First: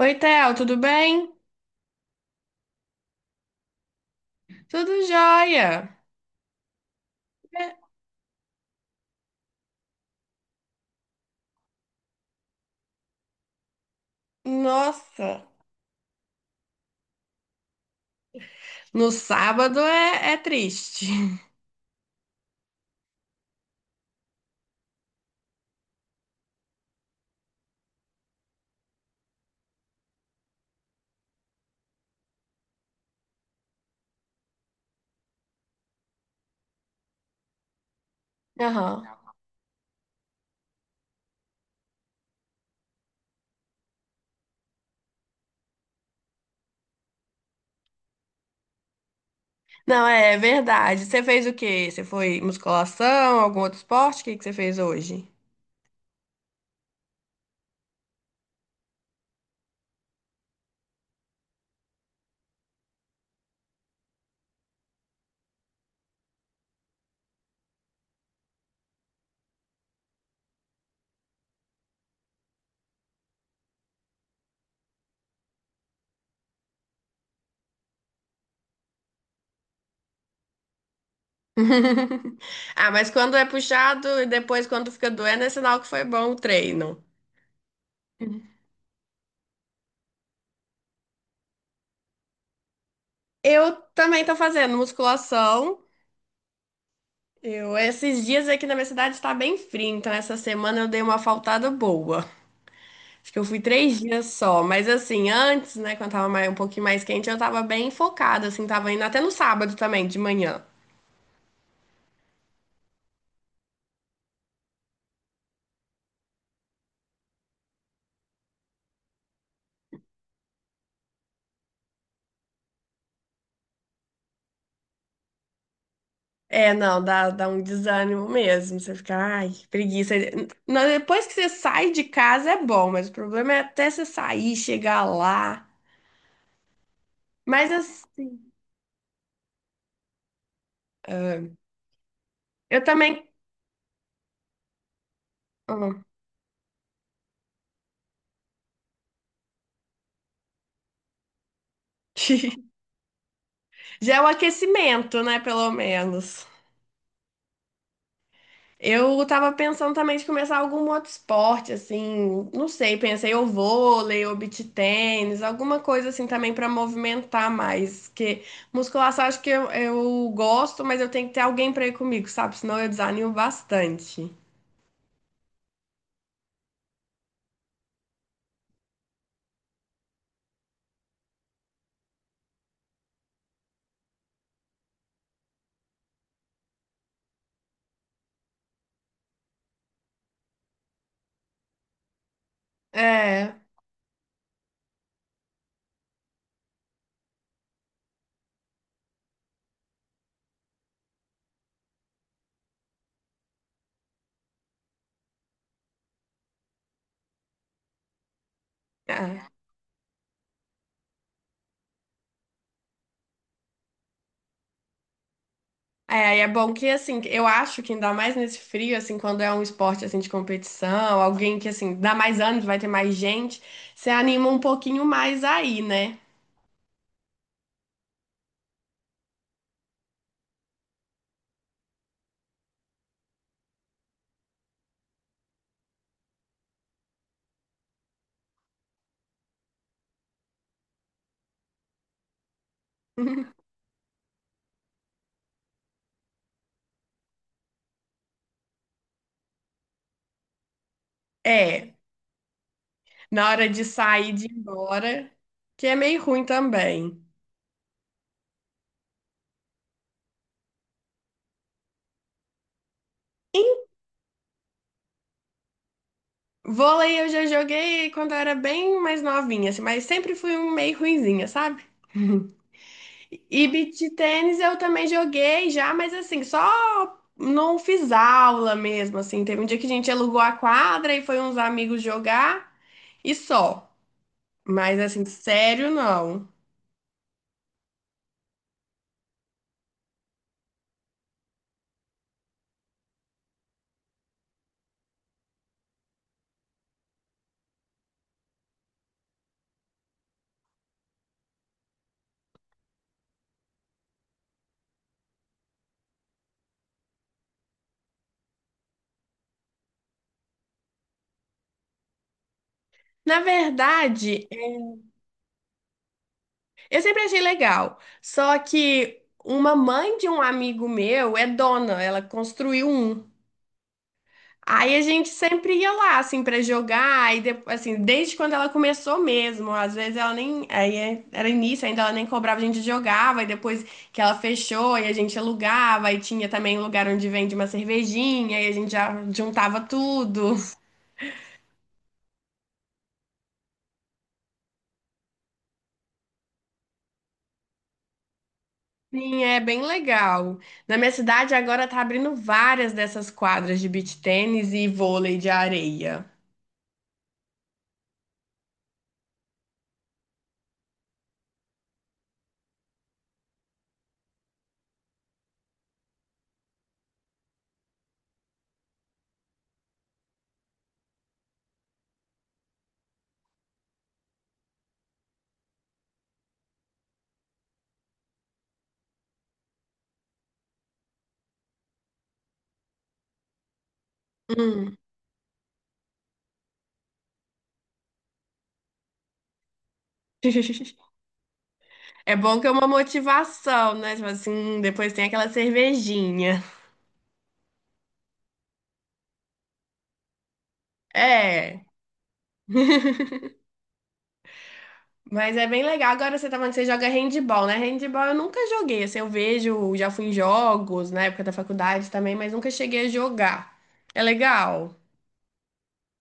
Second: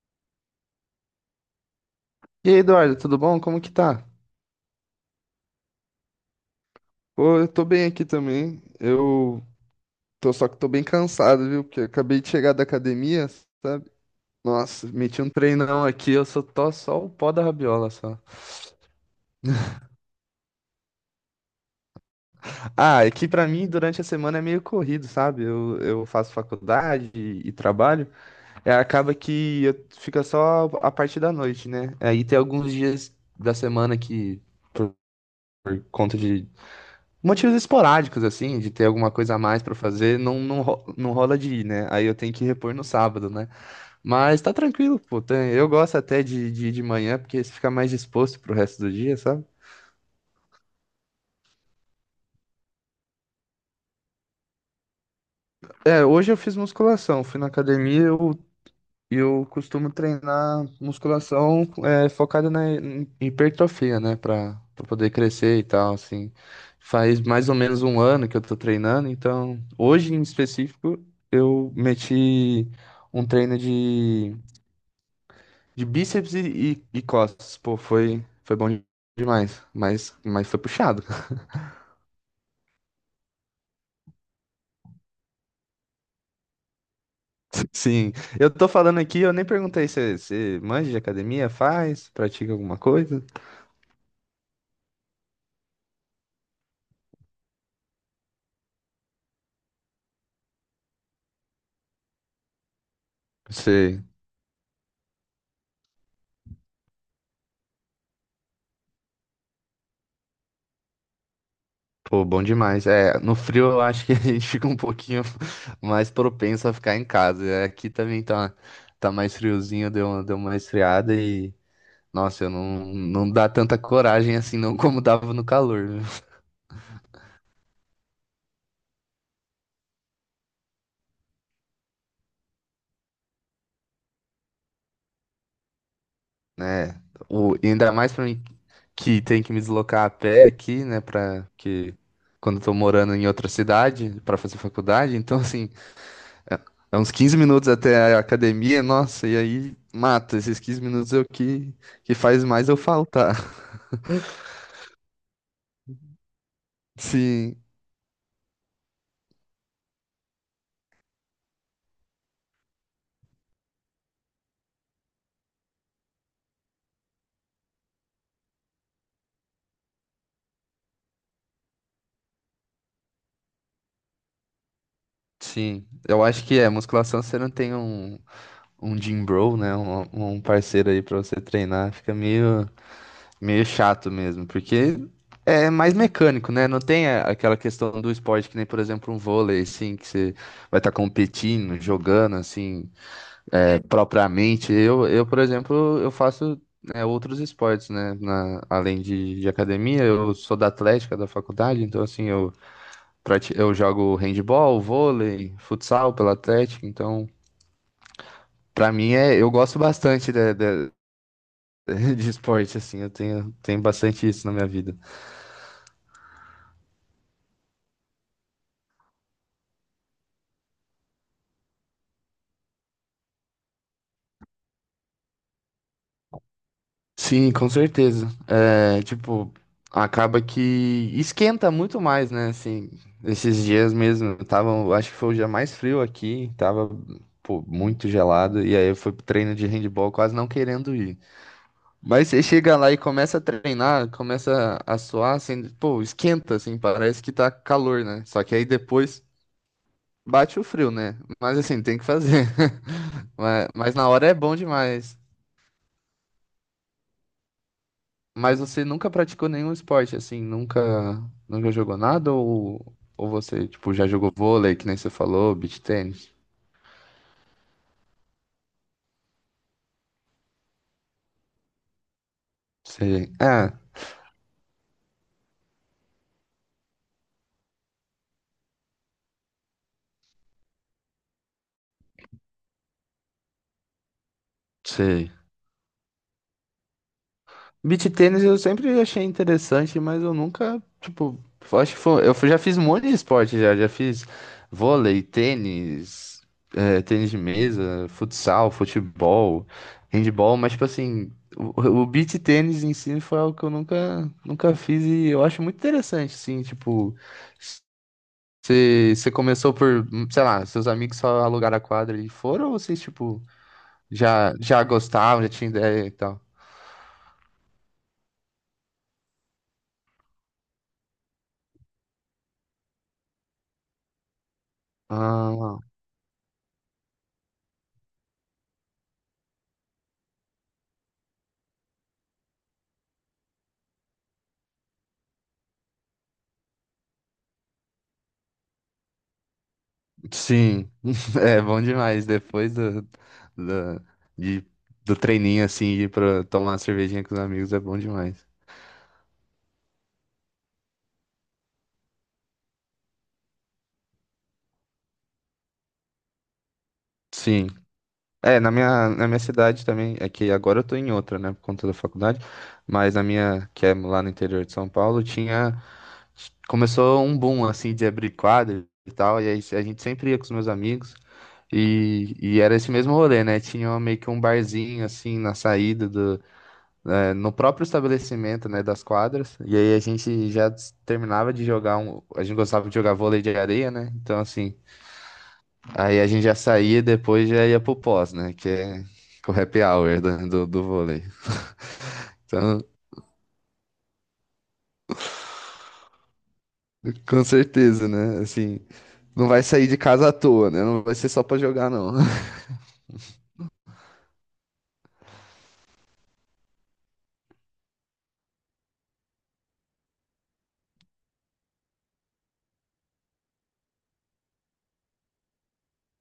Oi, Theo, tudo bem? E aí, Eduardo, tudo bom? Como que tá? Tudo jóia. Pô, eu tô É, bem aqui também. Eu tô só que tô bem cansado, viu? Porque eu acabei de chegar da academia, sabe? Nossa, meti nossa, um treinão aqui, eu só tô só o pó da rabiola só. no sábado é triste. Ah, é que pra mim durante a semana é meio corrido, sabe? Eu faço faculdade e trabalho. É, acaba que fica só a parte da noite, né? Aí tem alguns dias da semana que, por conta de motivos esporádicos, assim, de ter alguma Aham. coisa a mais pra fazer, não rola de ir, né? Aí eu tenho que repor no sábado, né? Mas tá tranquilo, pô. Eu gosto até de, ir de manhã, porque você fica mais disposto pro resto do dia, sabe? Não, é verdade. Você fez o quê? Você foi musculação, algum outro esporte? O que que você fez hoje? É, hoje eu fiz musculação, fui na academia, eu costumo treinar musculação focada na hipertrofia, né? Pra poder crescer e tal, assim. Faz mais ou menos um ano que eu tô treinando, então hoje em específico eu meti um treino de bíceps e costas. Pô, foi bom demais, mas foi puxado. Ah, mas quando é puxado e depois quando fica doendo, é sinal que foi bom o treino. Sim, eu tô falando aqui, eu nem perguntei se você manja de academia, faz, pratica alguma coisa. Eu também tô fazendo musculação. Esses dias aqui na minha cidade tá bem frio, então essa semana eu dei uma faltada boa. Acho que eu fui três Você. dias só, mas assim, antes, né, quando tava mais, um pouquinho mais quente, eu tava bem focada, assim, tava indo até no sábado também, de manhã. Pô, bom demais. É, no frio eu acho que a gente fica um pouquinho mais propenso a ficar em casa. É, aqui também tá mais friozinho, deu uma esfriada e, nossa, eu não dá tanta coragem assim não como dava no calor, viu? É, não, dá, dá um desânimo mesmo. Você fica, ai, que preguiça. Não, depois que você sai de casa é bom, mas o problema é até você sair, chegar lá. Né? O, e Mas ainda mais pra assim, mim que tem que me deslocar a pé aqui, né, ah, pra que quando eu tô eu morando também. em outra cidade pra fazer faculdade, então assim, Ah, é, é uns 15 minutos até a academia, nossa, e aí mata esses 15 minutos eu que faz mais eu faltar. já é o aquecimento, né, pelo menos. Sim, Eu tava pensando também de começar algum outro esporte, assim, não sei, pensei ou vôlei, ou beach tênis, alguma coisa assim também pra movimentar mais, que musculação acho que eu gosto, mas eu tenho que ter alguém pra ir comigo, sabe? Senão eu desanimo bastante. sim. Eu acho que é, musculação você não tem um gym bro, né? Um parceiro aí pra você treinar, fica meio chato mesmo, porque é mais mecânico, né? Não tem aquela questão do esporte que nem, por exemplo, um vôlei, assim, que você vai estar competindo, jogando, assim, É, propriamente. Por exemplo, eu faço, outros esportes, né? Além de academia, eu sou da atlética da faculdade, então, assim, eu Eu jogo handball, vôlei, futsal pela Atlética, então pra mim é. eu gosto bastante de, de esporte assim, eu tenho bastante isso na minha vida. É, e é bom que, assim, eu acho que ainda mais nesse frio, assim, quando é um esporte, assim, de competição, alguém que, assim, dá mais anos, vai ter mais gente, você anima um pouquinho mais aí, né? Sim, com certeza. É, tipo, acaba que esquenta muito mais, né? Assim, esses dias mesmo, tava, acho que foi o dia mais frio aqui, tava, pô, muito gelado, e aí eu fui pro treino de handball quase não querendo ir. Mas você chega lá e começa a treinar, começa a suar, assim, pô, esquenta, assim, parece que tá calor, né? Só que aí depois bate o frio, né? Mas assim, É. tem que fazer. Na hora Mas, de mas na hora sair é de ir bom demais. embora, que é meio ruim também. Mas você nunca praticou nenhum esporte, assim, nunca jogou nada? Ou você, tipo, já jogou vôlei, que nem você falou, beach tennis? Vôlei eu já joguei quando eu era bem mais novinha, assim, mas sempre fui um meio ruinzinha, sabe? Sei. E Ah, beach tênis eu também joguei já, mas assim, só não fiz aula mesmo, assim. Teve um dia que a gente alugou a quadra e foi uns amigos jogar e só. Mas assim, sei. sério, não. Beach tênis eu sempre achei interessante, mas eu nunca, tipo, eu acho que foi, eu já fiz um monte de esporte já, fiz vôlei, tênis, tênis de mesa, futsal, futebol, handball, mas tipo assim, o beach tênis em si foi algo que eu nunca fiz e eu acho muito interessante, assim, tipo, você começou por, sei lá, seus amigos só alugaram a quadra e foram ou vocês, Na tipo, verdade, já gostavam, já tinha ideia e tal? eu sempre achei legal. Só que uma mãe de um amigo meu é dona, ela construiu um. Aí a gente sempre Ah, ia lá, assim, pra jogar, e assim, desde quando ela começou mesmo. Às vezes ela nem. Aí era início, ainda ela nem cobrava, a gente jogava, e depois que ela fechou, e a gente alugava, e tinha também um lugar onde vende uma cervejinha, e a gente já juntava tudo. sim, é bom demais. Depois do, de- do treininho, assim, ir pra tomar uma cervejinha com os amigos é bom demais. Sim, é bem legal. Na minha cidade agora tá abrindo várias dessas quadras de beach tênis e vôlei de areia. Sim. É, na minha cidade também, é que agora eu tô em outra, né, por conta da faculdade, mas na minha, que é lá no interior de São Paulo, começou um boom, assim, de abrir quadro e tal, e aí a gente sempre ia com os meus amigos, e era esse mesmo rolê, né, tinha meio que um barzinho, assim, na saída, no próprio estabelecimento, né, das quadras. E aí a gente já terminava de jogar um, a gente gostava de jogar vôlei de areia, né? Então assim, Hum. aí a gente já saía e depois já ia pro pós, né, que é o happy hour do vôlei. É bom que é Então, uma motivação, né? Tipo assim, depois tem aquela cervejinha. com certeza, né? Assim, não vai sair de casa à toa, né? Não vai ser só pra É, jogar, não. mas é bem legal. Agora você tá falando que você joga handball, né? Handball eu nunca joguei. Assim, eu vejo, já fui em jogos na época da faculdade também, mas nunca cheguei a jogar. É legal.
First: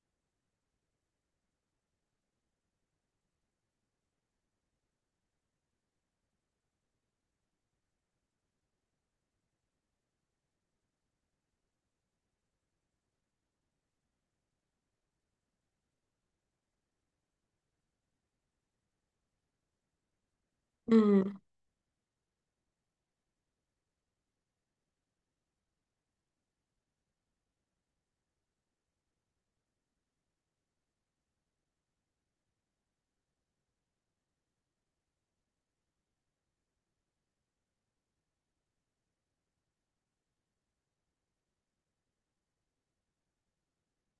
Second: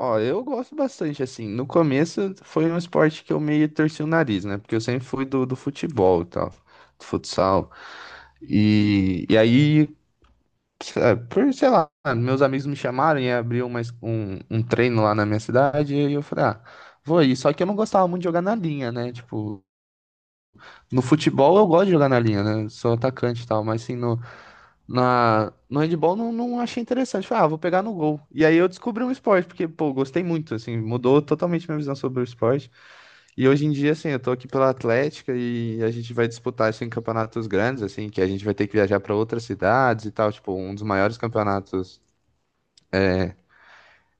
Ó, eu gosto bastante, assim. No começo foi um esporte que eu meio torci o nariz, né? Porque eu sempre fui do futebol e tal, do futsal. E aí por, sei lá, meus amigos me chamaram e abriu um treino lá na minha cidade, e eu falei, ah, vou aí. Só que eu não gostava muito de jogar na linha, né? Tipo, no Hum. futebol eu gosto de jogar na linha, né? Sou atacante e tal, mas assim, no handball não achei interessante. Falei, ah, vou pegar no gol. E aí eu descobri um esporte, porque, pô, gostei muito, assim, mudou totalmente minha visão sobre o esporte. E hoje em dia, assim, eu tô aqui pela Atlética e a gente vai disputar isso em campeonatos grandes, assim, que a gente vai ter que viajar para outras cidades e tal, tipo, um dos maiores campeonatos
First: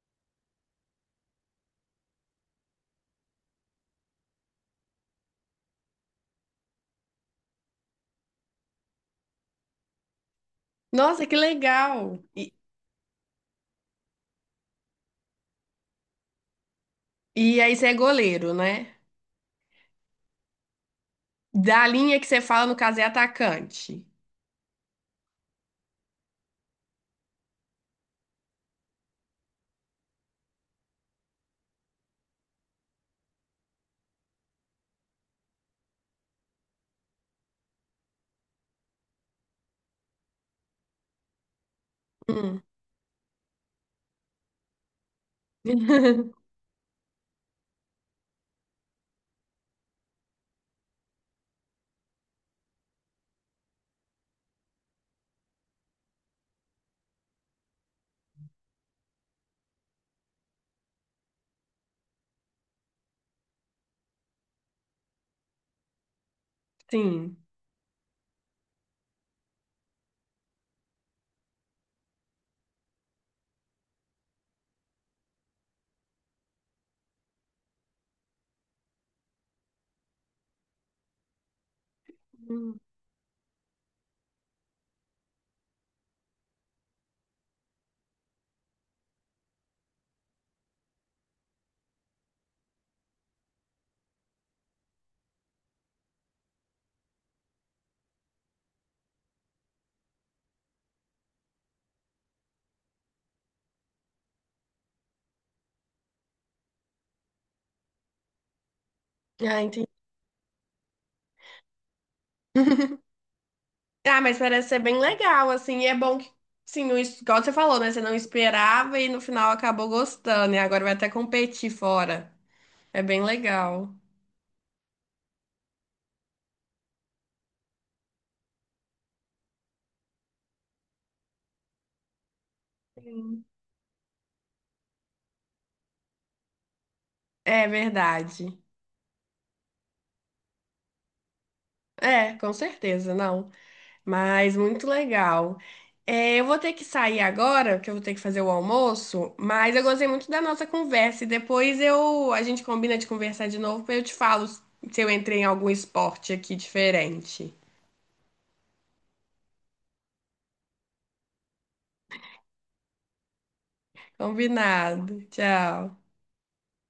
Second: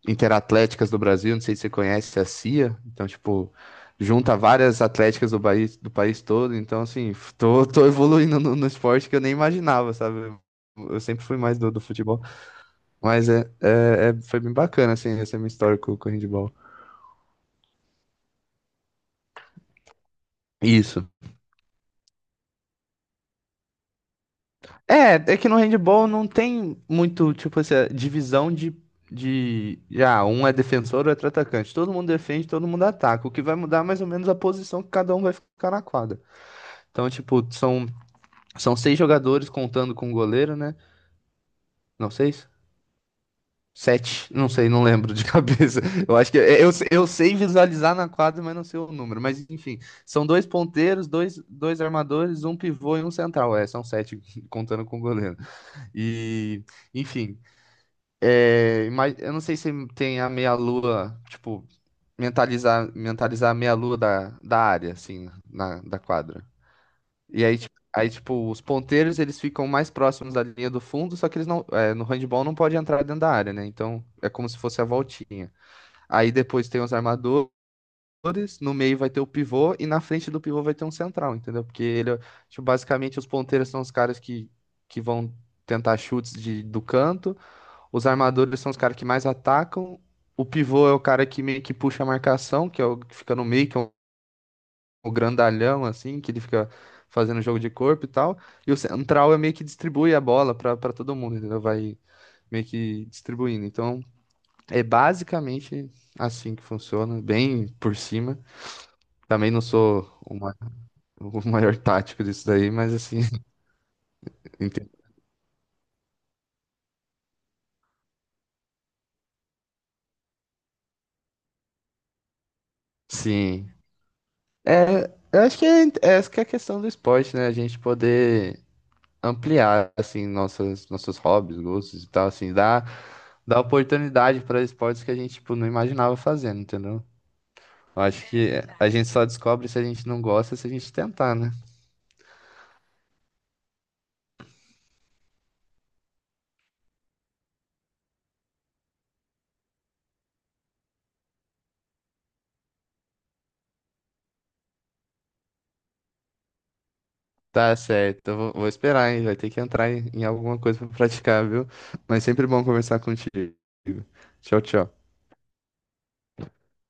Interatléticas do Brasil, não sei se você conhece a CIA, então, tipo, junta várias atléticas do país todo, então, assim, tô evoluindo no esporte que eu nem imaginava, sabe? Eu sempre Nossa, que fui mais do legal. futebol, E, mas foi bem bacana, assim, essa minha história com o handball. e aí você é goleiro, né? Isso. Da linha que você fala, no caso, é atacante. É que no handball não tem muito, tipo, essa divisão já, um é defensor, outro é atacante. Todo mundo defende, todo mundo ataca. O que vai mudar é mais ou menos a posição que cada um vai ficar na quadra. Então, tipo, São seis jogadores contando com o goleiro, né? Não, seis? Hum. Sete? Não sei, não lembro de cabeça. Eu acho que eu sei visualizar na quadra, mas não sei o número. Mas enfim, são dois ponteiros, dois armadores, um pivô e um central. É, são sete contando com o goleiro. E, enfim, mas eu não sei se tem a meia-lua, tipo, mentalizar a meia-lua da área, assim, da quadra. Sim. E aí, tipo, os ponteiros eles ficam mais próximos da linha do fundo, só que eles não, no handball não pode entrar dentro da área, né? Então é como se fosse a voltinha. Aí depois tem os armadores, no meio vai ter o pivô e na frente do pivô vai ter um central, entendeu? Porque ele, tipo, Hum. basicamente os ponteiros são os caras que vão tentar chutes do canto, os armadores são os caras que mais atacam, o pivô é o cara que meio que puxa a marcação, que é o que fica no meio, que é o grandalhão, assim, que ele fica fazendo jogo de corpo e tal. E o central é meio que distribui a bola pra para todo mundo, entendeu? Vai meio que distribuindo. Então, é basicamente assim que funciona, bem por cima. Também não Ah, sou o o maior tático disso daí, mas assim, Ah, mas parece ser entendo. bem legal, assim, e é bom que, sim, não, igual você falou, né? Você não esperava e no final acabou gostando, e agora vai até competir fora. É bem Sim. legal. É, eu acho que essa que é a questão do esporte, né? A gente poder ampliar assim nossas nossos hobbies, gostos e tal, assim, Sim. dá oportunidade para esportes que a gente tipo não imaginava fazendo, entendeu? É Eu acho verdade. É que a gente só descobre se a gente não gosta se a gente tentar, né? É, com certeza, não. Mas muito legal. É, eu vou ter que sair agora, porque eu vou ter que fazer o almoço, mas eu gostei muito da nossa conversa, e depois eu, a gente combina de conversar de novo, pra eu te falo se eu entrei em algum esporte aqui diferente. Tá certo, eu vou esperar, hein? Vai ter que entrar em alguma coisa para praticar, viu? Mas sempre bom conversar contigo. Tchau, tchau. Combinado. Tchau.